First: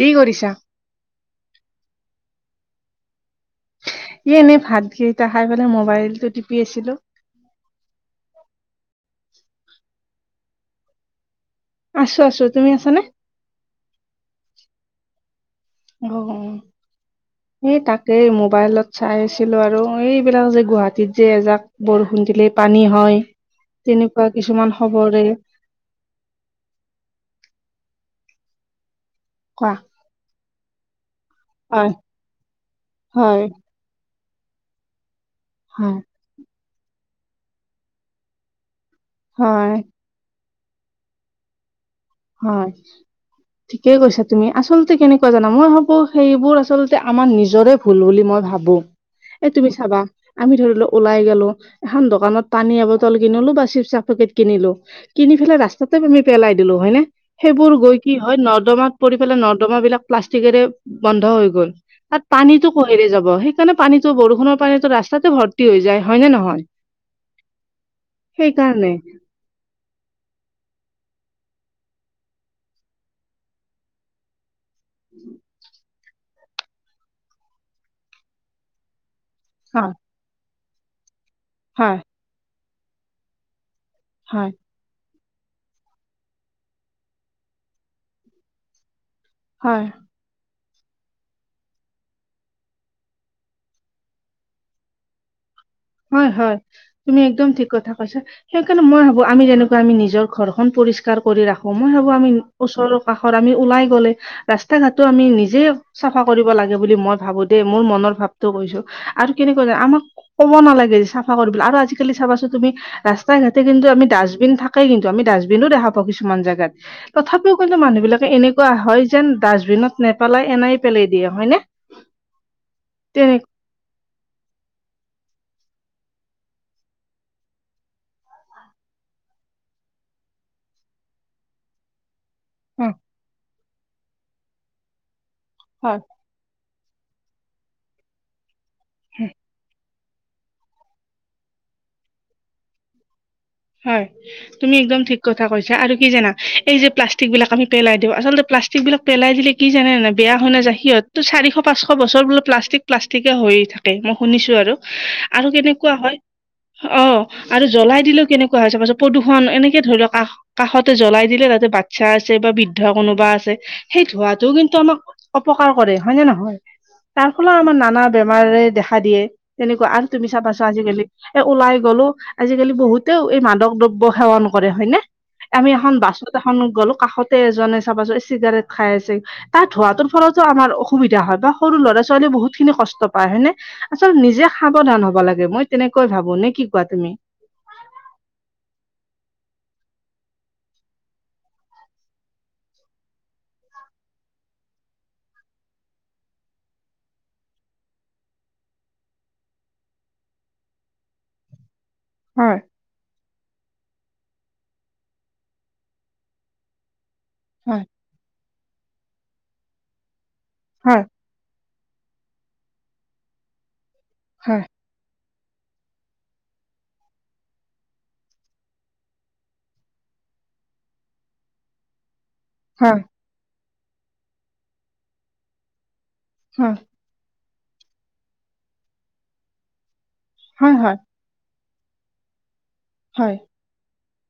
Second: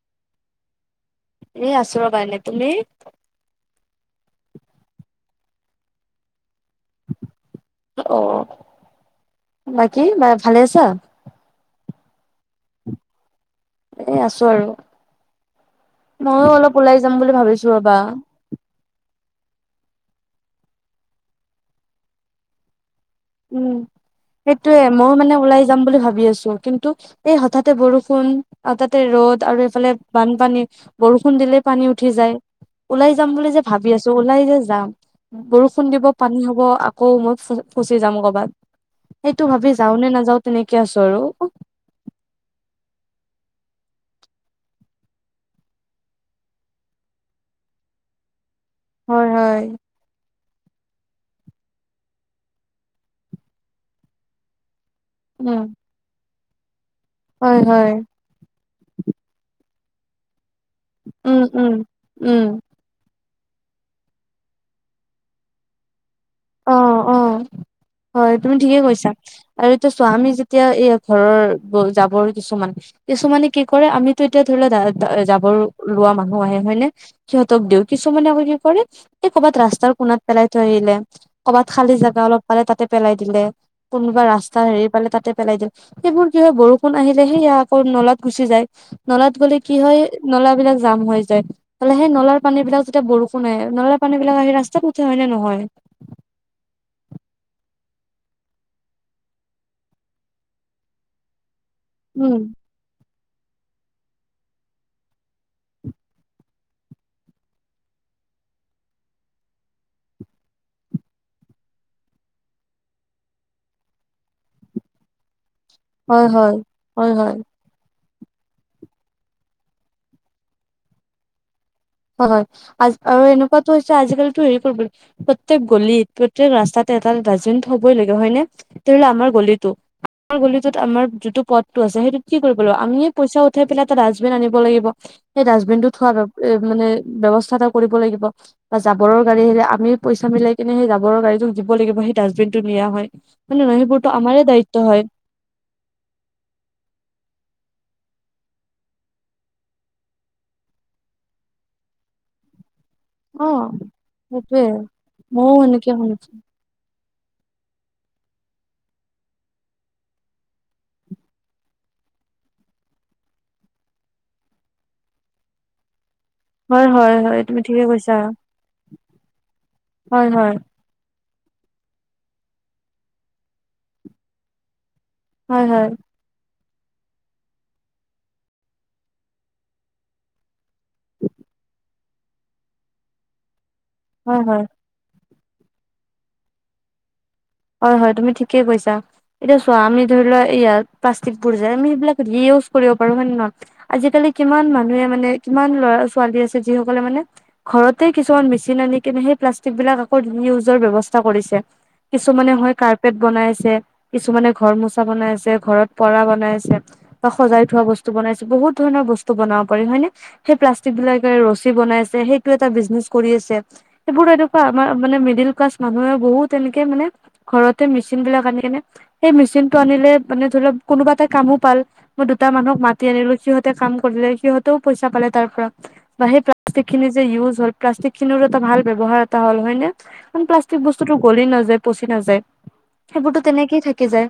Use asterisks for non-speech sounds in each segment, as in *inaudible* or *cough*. কি কৰিছা? এ আছোঁ ৰবা এনে, তুমি? ই এনেই ভাত খৰিটা অহাৰ পেলাই মোবাইলটো টিপি আছিলো *unintelligible* অ' বাকী মায়ে ভালে আছা? আছো আছো তুমি আছানে? এ' আছো আৰু ময়ো অ', অলপ ওলাই যাম বুলি ভাবিছো এই ৰবা। তাকেই মোবাইলত। চাই আছিলো আৰু এইবিলাক যে গুৱাহাটীত যে এজাক বৰষুণ দিলেই পানী হয়। উম, তেনেকুৱা কিছুমান সেইটোয়ে মইও খবৰে মানে ওলাই যাম বুলি ভাবি আছো। কিন্তু এই হঠাতে বৰষুণ, হঠাতে ৰ'দ আৰু কোৱা এইফালে বানপানী। বৰষুণ দিলেই পানী হয় উঠি যায়, ওলাই যাম হয় বুলি যে ভাবি আছো ওলাই যে যাম। বৰষুণ হয় দিব পানী হব, আকৌ মই ফু ফুচি যাম কৰবাত। সেইটো হয় ভাবি যাও নে নাযাও তেনেকে আছো আৰু। হয়। ঠিকেই কৈছা তুমি, আচলতে কেনেকুৱা জানা? মই ভাবো সেইবোৰ আচলতে আমাৰ নিজৰে ভুল বুলি মই ভাবো, হয় এই হয় তুমি চাবা আমি ধৰি ল ওলাই গলো, এখন দোকানত পানী এবটল কিনিলো বা চিপচ চা পেকেট কিনিলো কিনি পেলাই উম ৰাস্তাতে আমি পেলাই দিলো হয়নে? সেইবোৰ গৈ কি হয় নৰ্দমাত পৰি পেলাই নৰ্দমাবিলাক প্লাষ্টিকেৰে বন্ধ উম হৈ গ'ল উম তাত উম পানীটো পোহেৰে যাব সেইকাৰণে পানীটো বৰষুণৰ পানীটো ৰাস্তাতে ভৰ্তি হৈ যায় হয় নে নহয়? অ অ হয়, তুমি ঠিকেই সেইকাৰণে কৈছা। আৰু এতিয়া চোৱা আমি যেতিয়া এই ঘৰৰ জাবৰ কিছুমান, কিছুমানে কি কৰে আমি তেতিয়া ধৰি লোৱা দা দা জাবৰ লোৱা মানুহ আহে হয়নে? সিহঁতক দিও কিছুমানে আকৌ কি কৰে এই কৰ'বাত হয় ৰাস্তাৰ কোণাত পেলাই থৈ আহিলে, কৰবাত খালী হয় জাগা অলপ পালে তাতে পেলাই দিলে কোনোবা হয় ৰাস্তা হেৰি পালে তাতে পেলাই দিয়ে। সেইবোৰ কি হয় বৰষুণ আহিলে সেই আকৌ নলাত গুচি যায়, নলাত গলে কি হয় নলাবিলাক জাম হৈ যায় ত'লে সেই নলাৰ পানীবিলাক যেতিয়া বৰষুণ আহে, নলাৰ পানীবিলাক আহি ৰাস্তাত উঠে হয় নে নহয়? হয় হয়। তুমি একদম ঠিক কথা কৈছা সেইকাৰণে মই ভাবো আমি যেনেকুৱা আমি নিজৰ ঘৰখন পৰিষ কাৰ কৰি ৰাখো, মই ভাবো আমি উম ওচৰৰ কাষৰ আমি ওলাই গ'লে ৰাস্তা ঘাটটো আমি নিজে চাফা কৰিব লাগে বুলি মই ভাবো দেই, মোৰ মনৰ ভাৱটো কৈছো আৰু কেনেকুৱা জান আমাক ক'ব নালাগে যে চাফা কৰিবলৈ আৰু আজিকালি চাবাচোনঁ তুমি ৰাস্তা ঘাটে কিন্তু আমি ডাষ্টবিন থাকে কিন্তু আমি ডাষ্টবিনো দেখা পাওঁ হয় কিছুমান হয় জেগাত হয় হয় তথাপিও কিন্তু মানুহবিলাকে এনেকুৱা হয় যেন ডাষ্টবিনত নেপেলাই এনেই পেলাই দিয়ে হয়নে? হয় হয় আজ আৰু তেনে এনেকুৱাতো হৈছে আজিকালিটো হেৰি কৰিব প্ৰত্যেক গলিত, প্ৰত্যেক ৰাস্তাতে এটা দাষ্টবিন থবই লাগে হয়নে? ধৰিলে আমাৰ গলিটো আমাৰ গলিটোত আমাৰ যিটো পথটো আছে সেইটো কি কৰিব লো, অ, আমিয়ে পইচা উঠাই পেলাই এটা ডাষ্টবিন আনিব লাগিব সেই ডাষ্টবিনটো থোৱাৰ হয় ব্যৱ এ মানে ব্যৱস্থা এটা কৰিব লাগিব বা জাবৰৰ গাড়ী হেৰি আমি পইচা মিলাই কিনে সেই জাবৰ গাড়ীটোক দিব লাগিব সেই ডাষ্টবিনটো নিয়া হয়। মানে নহয় হয় সেইবোৰতো আমাৰে তুমি দায়িত্ব একদম হয়। ঠিক কথা কৈছে আৰু কি জানা? এই যে প্লাষ্টিকবিলাক আমি পেলাই দিও, আচলতে প্লাষ্টিকবিলাক পেলাই দিলে কি জানে নে বেয়া হয় ন যায় সিহতো চাৰিশ - পাঁচশ বছৰ বোলে প্লাষ্টিক প্লাষ্টিকে অ হৈ থাকে মই শুনিছো সেইটোয়ে আৰু আৰু ময়ও সেনেকে কেনেকুৱা হয় শুনিছো অ আৰু জ্বলাই দিলেও কেনেকুৱা হৈছে? পাছত প্ৰদূষণ এনেকে ধৰি লওক কাষ কাষতে জ্বলাই দিলে তাতে বাচ্ছা আছে বা বৃদ্ধ কোনোবা আছে সেই ধোঁৱাটো কিন্তু আমাক অপকাৰ কৰে হয় নে নহয়? হয় হয় তাৰ হয় ফলাও তুমি আমাৰ ঠিকে নানা কৈছা বেমাৰে দেখা দিয়ে তেনেকুৱা আৰু হয় তুমি চাব হয় পাইছা আজিকালি। এ ওলাই গ'লো, আজিকালি বহুতেও এই মাদক দ্ৰব্য সেৱন কৰে হয়নে? হয় আমি হয় এখন বাচ ত এখন গ'লো, কাষতে এজনে চাবা চিগাৰেট খাই আছে তাত ধোৱাটোৰ ফলতো আমাৰ অ সুবিধা হয় বা সৰু ল'ৰা - ছোৱালীয়ে বহুত খিনি কষ্ট পায় হয়নে? আচল হয় নিজে হয় সাৱধান হ'ব লা যে মই তেনেকৈ ভাবো নে কি কোৱা তুমি? হয় হয় তুমি ঠিকেই কৈছা। এতিয়া চোৱা, আমি ধৰি লোৱা ইয়াত প্লাষ্টিকবোৰ যায়, আমি সেইবিলাক ৰিইউজ কৰিব পাৰো হয় নে নহয়? আজিকালি কিমান মানুহে মানে কিমান ল'ৰা- ছোৱালী আছে যিসকলে মানে ঘৰতে কিছুমান মেচিন আনি কিনে সেই প্লাষ্টিকবিলাক আকৌ ৰিইউজৰ ব্যৱস্থা কৰিছে। কিছুমানে হয় কাৰ পেট বনাইছে কিছুমানে ঘৰ মোচা বনাই আছে ঘৰত পৰা বনাইছে। বা সজাই থোৱা হয় বস্তু বনাইছে বহুত ধৰণৰ বস্তু বনাব পাৰি হয় নে সেই প্লাষ্টিক হয় বিলাক,,, ৰছী বনাই আছে সেইটো এটা বিজনেচ কৰি আছে সেইবোৰ হয় এনেকুৱা,,, আমাৰ মানে মিডিল ক্লাছ মানুহে বহুত এনেকে মানে ঘৰতে মেচিন বিলাক আনি কিনে সেই মেচিন টো আনিলে মানে ধৰি লওক কোনোবা এটা কামো পাল মই দুটা মানুহক হয় মাতি আনিলো সিহঁতে কাম কৰিলে সিহঁতেও পইচা পালে তাৰ পৰা বা সেই,,, হো প্লাষ্টিক খিনি যে ইউজ হ'ল প্লাষ্টিক খিনিৰো এটা ভাল ব্যৱহাৰ এটা হল হয়নে? প্লাষ্টিক হয় বস্তুটো গ'লি নাযাই পচি নাযায় হয় সেইবোৰতো তেনেকেই থাকি যায়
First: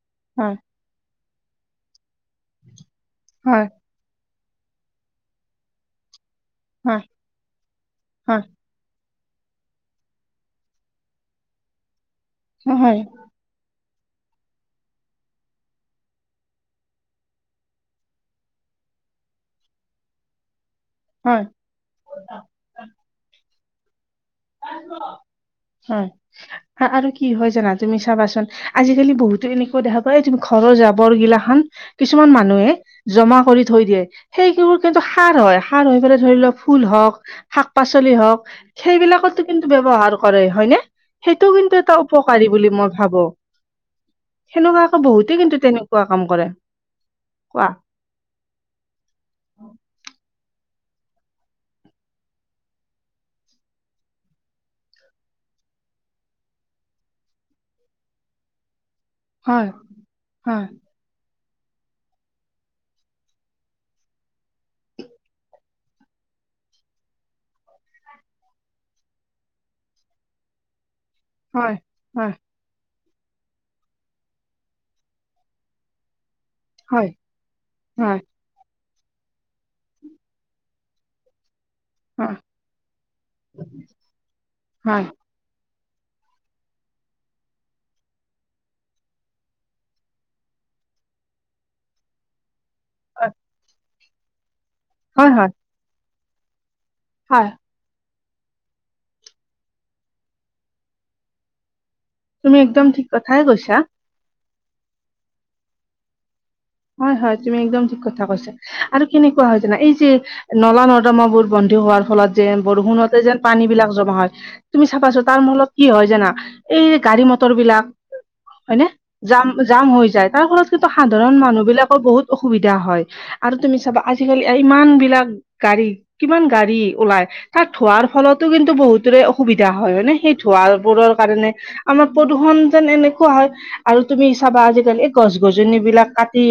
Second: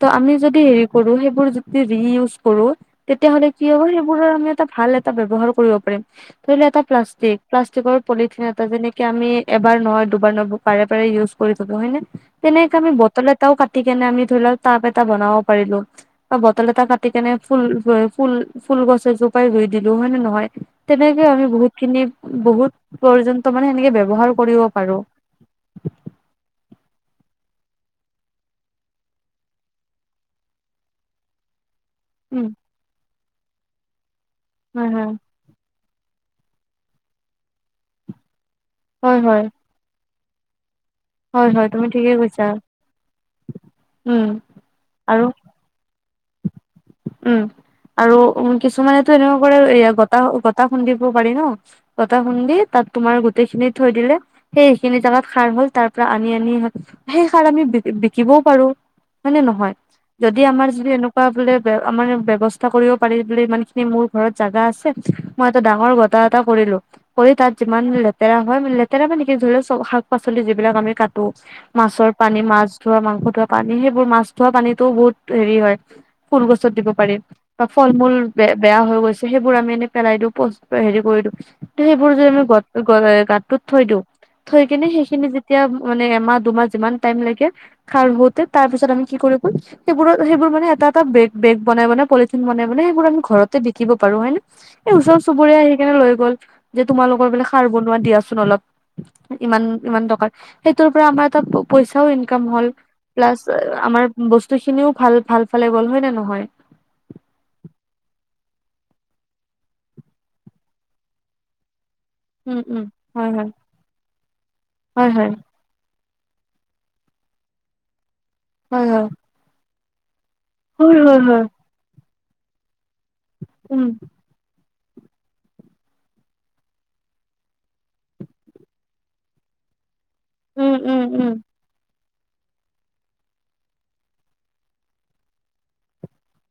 ত আমি হয় যদি হেৰি- কৰু সেইবোৰ যদি ৰিইউজ কৰো তেতিয়া হ'লে কি হয় হ'ব সেইবোৰৰ আমি এটা ভাল টা ব্যৱহাৰ কৰিব পাৰিম ধৰি লও এটা হয় প্লাষ্টিক প্লাষ্টিকৰ হয় পলিথিন হয় এটা যেনে,,, আমি এবাৰ নহয় দুবাৰ নহ বাৰে বাৰে ইউজ কৰি থব হয় নে তেনেকে আমি হয় হয় বটলত, তাও কাটি কেনে আমি ধৰি লওক তাপ এটা বনাব পাৰিলো। বা বটল এটা কাটি কেনে ফুল ফুল ফুল গছ এজোপাই ৰুই দিলো হয় নে নহয়? তেনেকে হয় আমি বহুত খিনি বহুত পৰ্যন্ত মানে সেনেকে ব্যৱহাৰ কৰিব পাৰো। হয়। আৰু কি হয় জানা তুমি চাবাচোন আজিকালি বহুতো এনেকুৱা দেখা পাই ঘৰৰ জাবৰ গিলাখান,, কিছুমান উম, মানুহে জমা কৰি থৈ দিয়ে সেইবোৰ কিন্তু সাৰ হয়। সাৰ হৈ পেলাই ধৰি লও ফুল হওক, শাক-পাচলি হওক হয় সেইবিলাকত হয়। ব্যৱহাৰ কৰে হয়নে? হয় সেইটো হয় কিন্তু তুমি এটা ঠিকে কৈছা উপকাৰী বুলি মই ভাবোঁ উম সেনেকুৱাকে আৰু বহুতে কিন্তু তেনেক কোৱা কাম কৰে উম কোৱা? আৰু উ কিছুমানেতো এনেকুৱা কৰে গতা গতা খুন্দিব পাৰি ন। গতা খুন্দি তাত তোমাৰ গোটেই খিনি থৈ দিলে,,, সেইখিনি জাগাত সাৰ হ'ল তাৰ পৰা আনি আনি সেই সাৰ আমি বি বিকিবও পাৰো। হয় নে নহয় যদি হয় আমাৰ যদি এনেকা এনেকোৱা বোলে আনে ব্যৱস্থা কৰিব পাৰি বোলে ইমান খিনি মোৰ ঘৰত জাগা আছে। মই এটা ডাঙৰ গটা এটা কৰিলো। কৰি তাত যিমান লেতেৰা হয় লেতেৰা মান নেকি ধৰি লও চ শাক-পাচলি যিবিলাক আমি কাটি,,, তো হয় মাছৰ হয় পানী মাছ ধোৱা, মাংস ধোৱা পানী সেইবোৰ মাছ ধোৱা পানীতোও বহুত হেৰি হয়। ফুলগছত দিব হয় পাৰি বা ফল-মূল। হয় বে বেয়া হৈ গৈছে সেইবোৰ আমি এনেই পেলাই দিওঁ হেৰি কৰি দিওঁ সেইবোৰ যদি হয় গ গাতটোত থৈ দিওঁ থৈ কিনে হয় সেইখিনি এতিয়া মানে এমাহ দুমাহ যিমান টাইম লাগে খাৰ হোতে তাৰ পিছত আমি কি কৰিব সেইবোৰত সেইবোৰ মানে,,, এটা এটা বে বেগ বনাই বনাই পলিথিন বনাই বনাই সেইবোৰ আমি ঘৰতে বিকিব পাৰো হয় নে? এই ওচৰ হয় হয় হয় চুবুৰীয়া আহি কেনে লৈ গ'ল যে তোমালোকৰ বোলে হয় সাৰ বনোৱা দিয়াছোন। দিয়াচোন অলপ ইমান ইমান টকাৰ সেইটোৰ পৰা আমাৰ এটা পইচাও ইনকম ইনকাম তুমি হ'ল একদম ঠিক প্লাচ কথাই কৈছা আমাৰ বস্তু খিনিও ভাল ভাল ফালে গল হয় নে নহয়? হয়ঁ হয়ঁ তুমি একদম ঠিক কথা কৈছা। আৰু কেনেকুৱা হয় জানা এই যে নলা নৰ্দমা বোৰ বন্ধী হোৱাৰ ফলত। যেন উম, উম, বৰষুণতে হয়, যেন হয়, পানী বিলাক জমা হয় তুমি চাবা হয়, ছোন হয়, তাৰ মোলত কি হয় জানা এই গাড়ী মটৰ বিলাক হয়, হয়নে হয়, জাম জাম হৈ যায়। তাৰ ফলত কিন্তু হয়, হয়, সাধাৰণ হয়, মানুহ বিলাকৰ বহুত অসুবিধা হয় আৰু তুমি উম, চাবা আজিকালি ইমান বিলাক গাড়ী কিমান গাড়ী ওলাই তাক ধূৱাৰ ফলতো কিন্তু বহুতৰে অসুবিধা হয় নে ধূৱা উম, উম, বোৰৰ উম, কাৰণে আমাৰ প্ৰদূষণ যেন এনেকুৱা হয় আৰু তুমি চাবা আজিকালি গছ-গছনি বিলাক কাটি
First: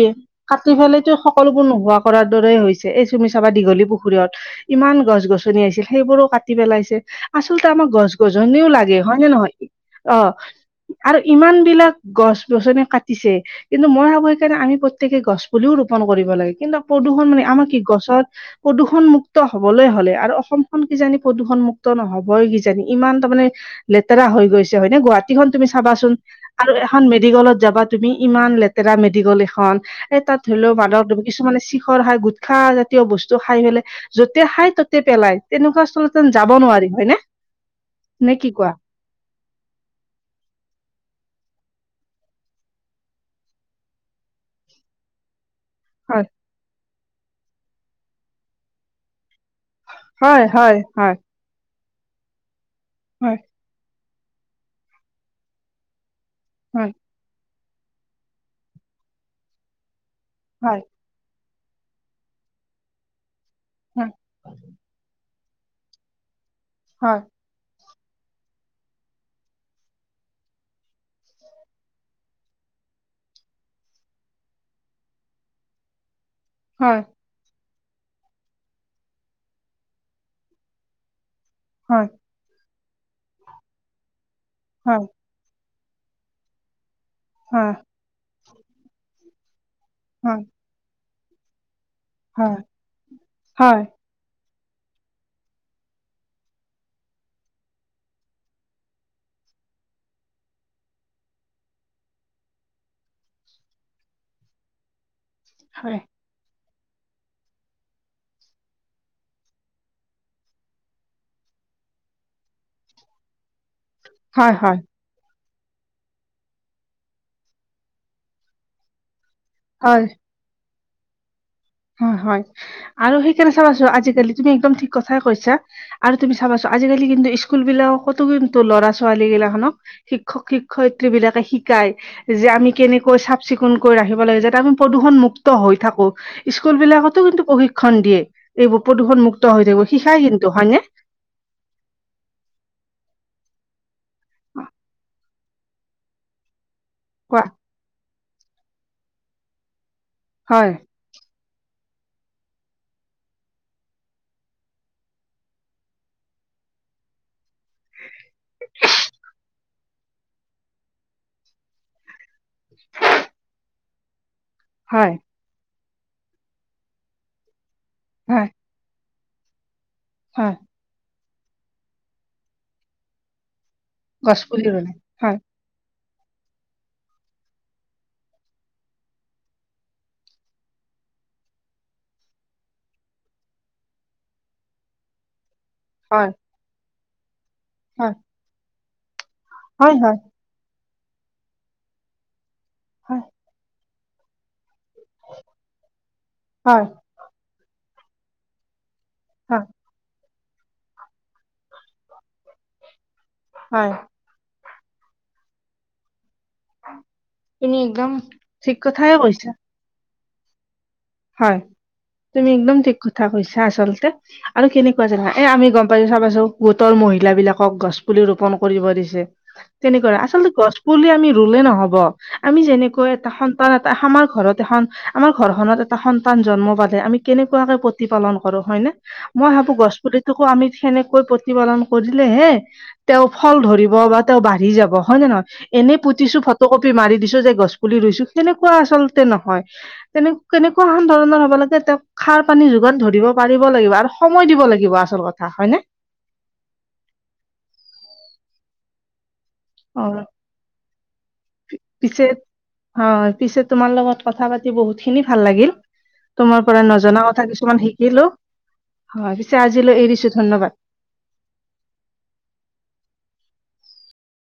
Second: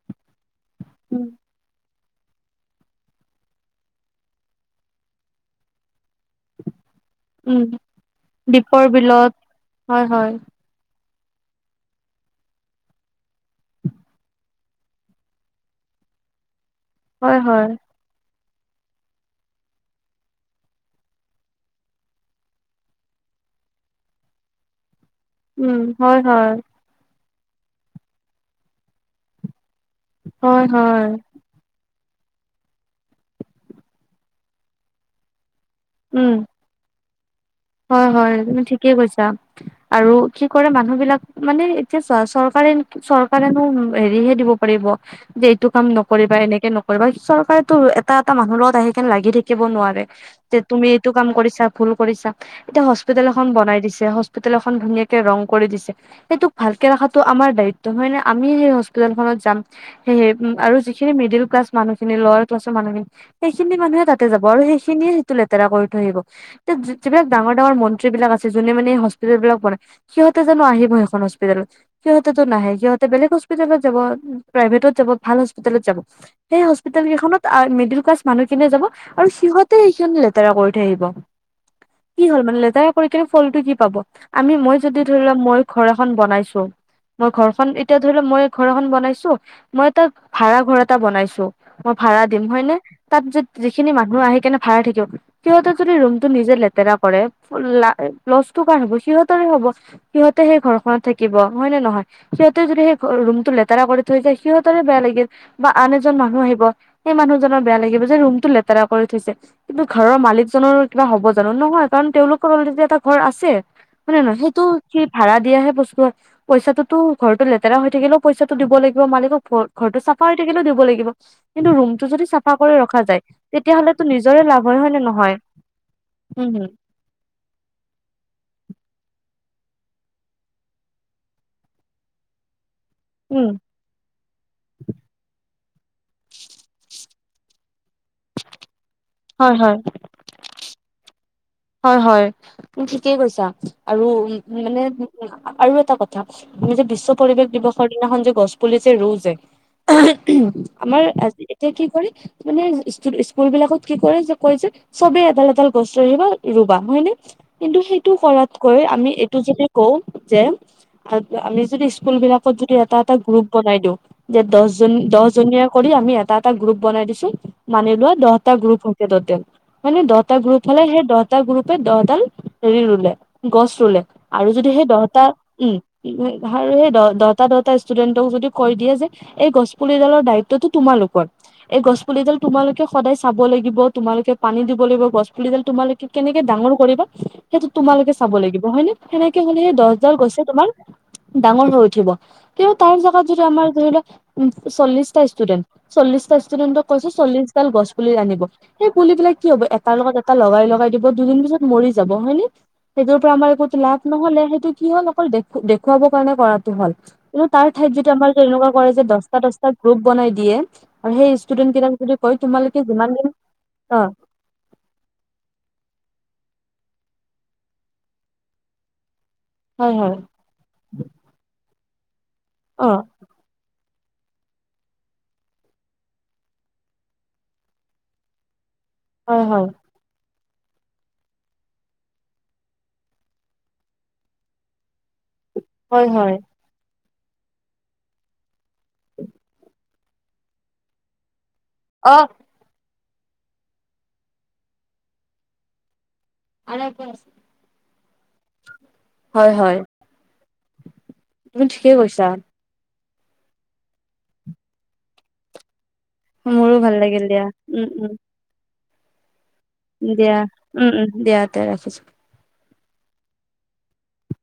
কাটি পেলাইতো উম, সকলোবোৰ নোহোৱা কৰাৰ দৰেই হৈছে এই তুমি চাবা দীঘলী পুখুৰীত ইমান গছ-গছনি আছিল সেইবোৰো কাটি পেলাইছে। উম, আচলতে আমাৰ গছ-গছনিও দীপৰ লাগে হয় নে বিলত নহয় হয়, অ। হয়, আৰু ইমান বিলাক গছ গছনি কাটিছে কিন্তু মই ভাবো সেইকাৰণে আমি প্ৰত্যকে গছ পুলিও ৰোপন কৰিব লাগে কিন্তু প্ৰদূষণ হয়, মানে আমাৰ হয়, কি গছৰ প্ৰদূষণ মুুক্ত হবলৈ হ'লে আৰু অসমখন কিজানি প্ৰদূষণ মুক্ত নহবই কিজানি ইমান তাৰমানে লেতেৰা হৈ গৈছে হয়নে গুৱাহাটী গুৱাহাটী এখন তুমি উম, চাবাচোন হয়, হয়, আৰু এখন মেডিকেলত যাবা তুমি ইমান লেতেৰা মেডিকল এখন এ তাত ধৰি হয়, লও হয়, মানুহ কিছুমানে ছি খাই গুটখা জাতীয় বস্তু খাই পেলাই যতে খাই তাতে পেলাই তেনেকুৱা আচলতেন উম, যাব নোৱাৰি হয়নে হয়, হয়, নে কি তুমি কোৱা ঠিকেই কৈছা আৰু কি কৰে মানুহ বিলাক মানে এতিয়া চোৱা চৰকাৰে চৰকাৰেনো হেৰিহে দিব পাৰিব যে এইটো কাম হয় নকৰিবা এনেকে নকৰিবা চৰকাৰেতো এটা এটা মানুহ লগত আহি কেনে লাগি থাকিব থাকিব নোৱাৰে হয় যে হয় তুমি এইটো হয় কাম কৰিছা ভুল কৰিছা এতিয়া হস্পিতেল হয় এখন বনাই দিছে হস্পিতেল এখন ধুনীয়াকে ৰং কৰি দিছে সেইটোক ভালকে হয় ৰখাটো আমাৰ দায়িত্ব নহয় নে আমি সেই হস্পিতেল খনত যাম সেইয়েহে আৰু সেই মিডিল ক্লাছ মানুহখিনি লৱেৰ ক্লাছৰ মানুহখিন সেইখিনি মানুহে তাতে যাব আৰু সেইখিনি লেতেৰা কৰি থৈ আহিব এতিয়া যিবিলাক ডাঙৰ ডাঙৰ মন্ত্ৰী বিলাক আছে যোনে মানে হস্পিতেল বিলাক বনাই সিহঁতে জানো আহিব সেইখন হস্পিতেলত সিহঁতেতো নাহে সিহঁতে বেলেগ হস্পিতেলত যাব প্ৰাইভেটত যাব ভাল হস্পিতেলত যাব সেই হস্পিতেল কেইখনত মিডিল ক্লাছ মানুহখিনিয়ে যাব আৰু সিহঁতে সেইখিনি লেতেৰা কৰি থৈ আহিব হয় কি হ'ল মানে লেতেৰা কৰি কিনে ফলটো কি পাব আমি মই যদি ধৰি লওক মই যদি ঘৰ এখন বনাইছো মই ঘৰখন এতিয়া ধৰি লও মই ঘৰ এখন বনাইছো মই এটা ভাড়া ঘৰ এটা বনাইছো মই ভাড়া দিম হয়নে তাত যিখিনি মানুহ আহি কেনে ভাড়া থাকিব সিহঁতে যদি ৰুমটো নিজে লেতেৰা কৰে ‌লা লছটো কাৰ হব সিহঁতৰে হব সিহঁতেহে সেই ঘৰখনত থাকিব হয় নে নহয় সিহঁতেও যদি সেই ৰুমটো লেতেৰা কৰি থৈ যায় সিহঁতৰে বেয়া লাগিল বা আন হয়, এজন মানুহ আহিব সেই মানুহজনৰ বেয়া লাগিব যে ৰুমটো লেতেৰা কৰি থৈছে কিন্তু ঘৰৰ মালিকজনৰ কিবা হ'ব জানো নহয় কাৰণ তেওঁলোকৰ অলৰেডি এটা ঘৰ আছে হয় নে নহয় সেইটো সি ভাড়া দিয়াহে বস্তু হয় পইচাটোতো ঘৰতো লেতেৰা হৈ থাকিলেও পইচা টো দিব লাগিব মালিকক ঘৰটো চাফা হৈ থাকিলেও দিব লাগিব কিন্তু ৰুমটো হয় যদি হয় চাফা কৰি ৰখা আৰু যায় সেইকাৰণে তেতিয়া চাবাচোন হলেতো আজিকালি তুমি একদম ঠিক কথাই কৈছা আৰু তুমি উম, চাবা চোন হম, আজি আজিকালি কিন্তু স্কুল বিলাকতো কিন্তু ল'ৰা ছোৱালীগিলা খনক শিক্ষক শিক্ষয়িত্ৰী বিলাকে শিকায় যে আমি কেনেক কৈ চাফ উম, চিকুণকৈ ৰাখিব লাগে যাতে আমি প্ৰদূষণ মুক্ত হৈ থাকো স্কুল বিলাকতো কিন্তু প্ৰশিক্ষণ দিয়ে এইবোৰ প্ৰদূষণ হয়, মুুক্ত হৈ হয়, থাকিব শিকাই কিন্তু হয়নে হয় হয় তুমি ঠিকেই কৈছা আৰু মানে আৰু এটা কথা নিজে বিশ্ব কোৱা পৰিৱেশ দিৱসৰ দিনাখন যে গছ পুলি যে ৰু যে, হয়, আমাৰ আজি- কি কয়, মানে স্কুলবিলাকত কি কৰে যে কয় যে চবে এডাল এডাল গছ লৈ আহিবা- ৰুবা হয় নে, কিন্তু সেইটো কৰাতকৈ আমি এইটো যে কওঁ যে, আৰু আমি যদি স্কুল বিলাকত যদি এটা এটা গ্ৰুপ বনাই দিওঁ যে দহজন হয়, দহজনীয়া- কৰি আমি এটা এটা গ্ৰুপ বনাই দিছো মানি লোৱা হয়, দহটা গ্ৰুপ হলগে ততেল মানে দহ- দ হটা হয় গ্ৰুপ হ'লে সেই দহটা গ্ৰুপে দহডাল হেৰি ৰুলে গছ ৰুলে। গছ আৰু পুলি যদি সেই ৰুলে দহটা হয়। উম'- দহটা দহটা ষ্টুডেন্টক যদি কৰি দিয়ে যে- এই গছপুলিডালৰ দায়িত্বতো তোমালোকৰ। এই গছ পুলিডাল তোমালোকে সদায় চাব লাগিব, তোমালোকে পানী দিব লাগিব, গছ পুলিডাল তোমালোক- হয়, কেনেকে ডাঙৰ কৰিবা সেইটো হয়, তোমালোকে চাব লাগিব হয় নে? সেনেকে হলেহে হয়, দছডাল হয়, গছে তোমাৰ ডাঙৰ হৈ উঠিব। কিয়, তাৰ হয়, জাগাত যদি আমাৰ ধৰিলোৱা চল্লিশটা ষ্টুডেন্ট চল্লিশটা ষ্টুডেন্ট ক হয়, কৈছে- চল্লিশডাল গছ পুলি আনিব সেই পুলি বিলাক কি হব হয়, এটাৰ লগত এটা লগাই লগাই- দুদিন পিছত মৰি যাব হয় নে, সেইটোৰ পৰা আমাৰ একো হয়, লাভ নহলে সেইটো কি হ'ল- অকল দেখো দেখুৱাব কাৰণে কৰাটো হ'ল কিন্তু তাৰ তুমি ঠাইত একদম যদি আমাৰ এনেকুৱা ঠিক কৰে যে কথাই দহটা কৈছা, দহটা- গ্ৰুপ বনাই দিয়ে আৰু সেই হয়, ষ্টুডেন্ট কেইটাক যদি কয় তুমি একদম তোমালোকে ঠিক যিমান কথা দিন কৈছা অ'- আচলতে আৰু কেনেকুৱা জানা, এ আমি গম পাইছো চাবাছো গোটৰ মহিলা বিলাকক গছ পুলি ৰোপন কৰিব দিছে- হয় হয় তেনেকৈ, আচলতে গছ পুলি আমি ৰুলে নহব আমি অ যেনেকৈ এটা সন্তান- টা আমাৰ ঘৰত এখন আমাৰ ঘৰখনত এট- টা সন্তান জন্ম বাদে আমি কেনেকুৱাকে প্ৰতি পালন কৰো হয়নে হয় মই হয় ভাবো গছপুলিত- তোকো আমি সেনেকৈ প্ৰতিপালন কৰিলে হে- তেওঁ ফল ধৰিব বা তেওঁ বাঢ়ি যাব হয় নে নহয়। এনেই হয় হয় পুতিছো ফটো কপি মাৰি দিছো যে গছ পুলি ৰুইছো তেনেকুৱা আচলতে নহয়। তেনে- কেনেকুৱাখন ধৰণৰ হ'ব লাগে তেওঁক অ খাব- পানী যোগান ধৰিব পাৰিব লাগিব আৰু সময় দিব লাগিব আচল কথা হয়নে? হয় হয়। অঁ' তুমি পি ঠিকেই পিছে- কৈছা অঁ', পিছে তোমাৰ লগত কথা পাতি বহুতখিনি ভাল লাগিল। তোমাৰ মোৰো পৰা ভাল লাগিল নজনা দিয়া কথা কিছুমান উম উম শিকিলো। হয়, পিছে আজিলৈ দিয়া এৰিছো ধন্যবাদ। উম উম দিয়া তে ৰাখিছো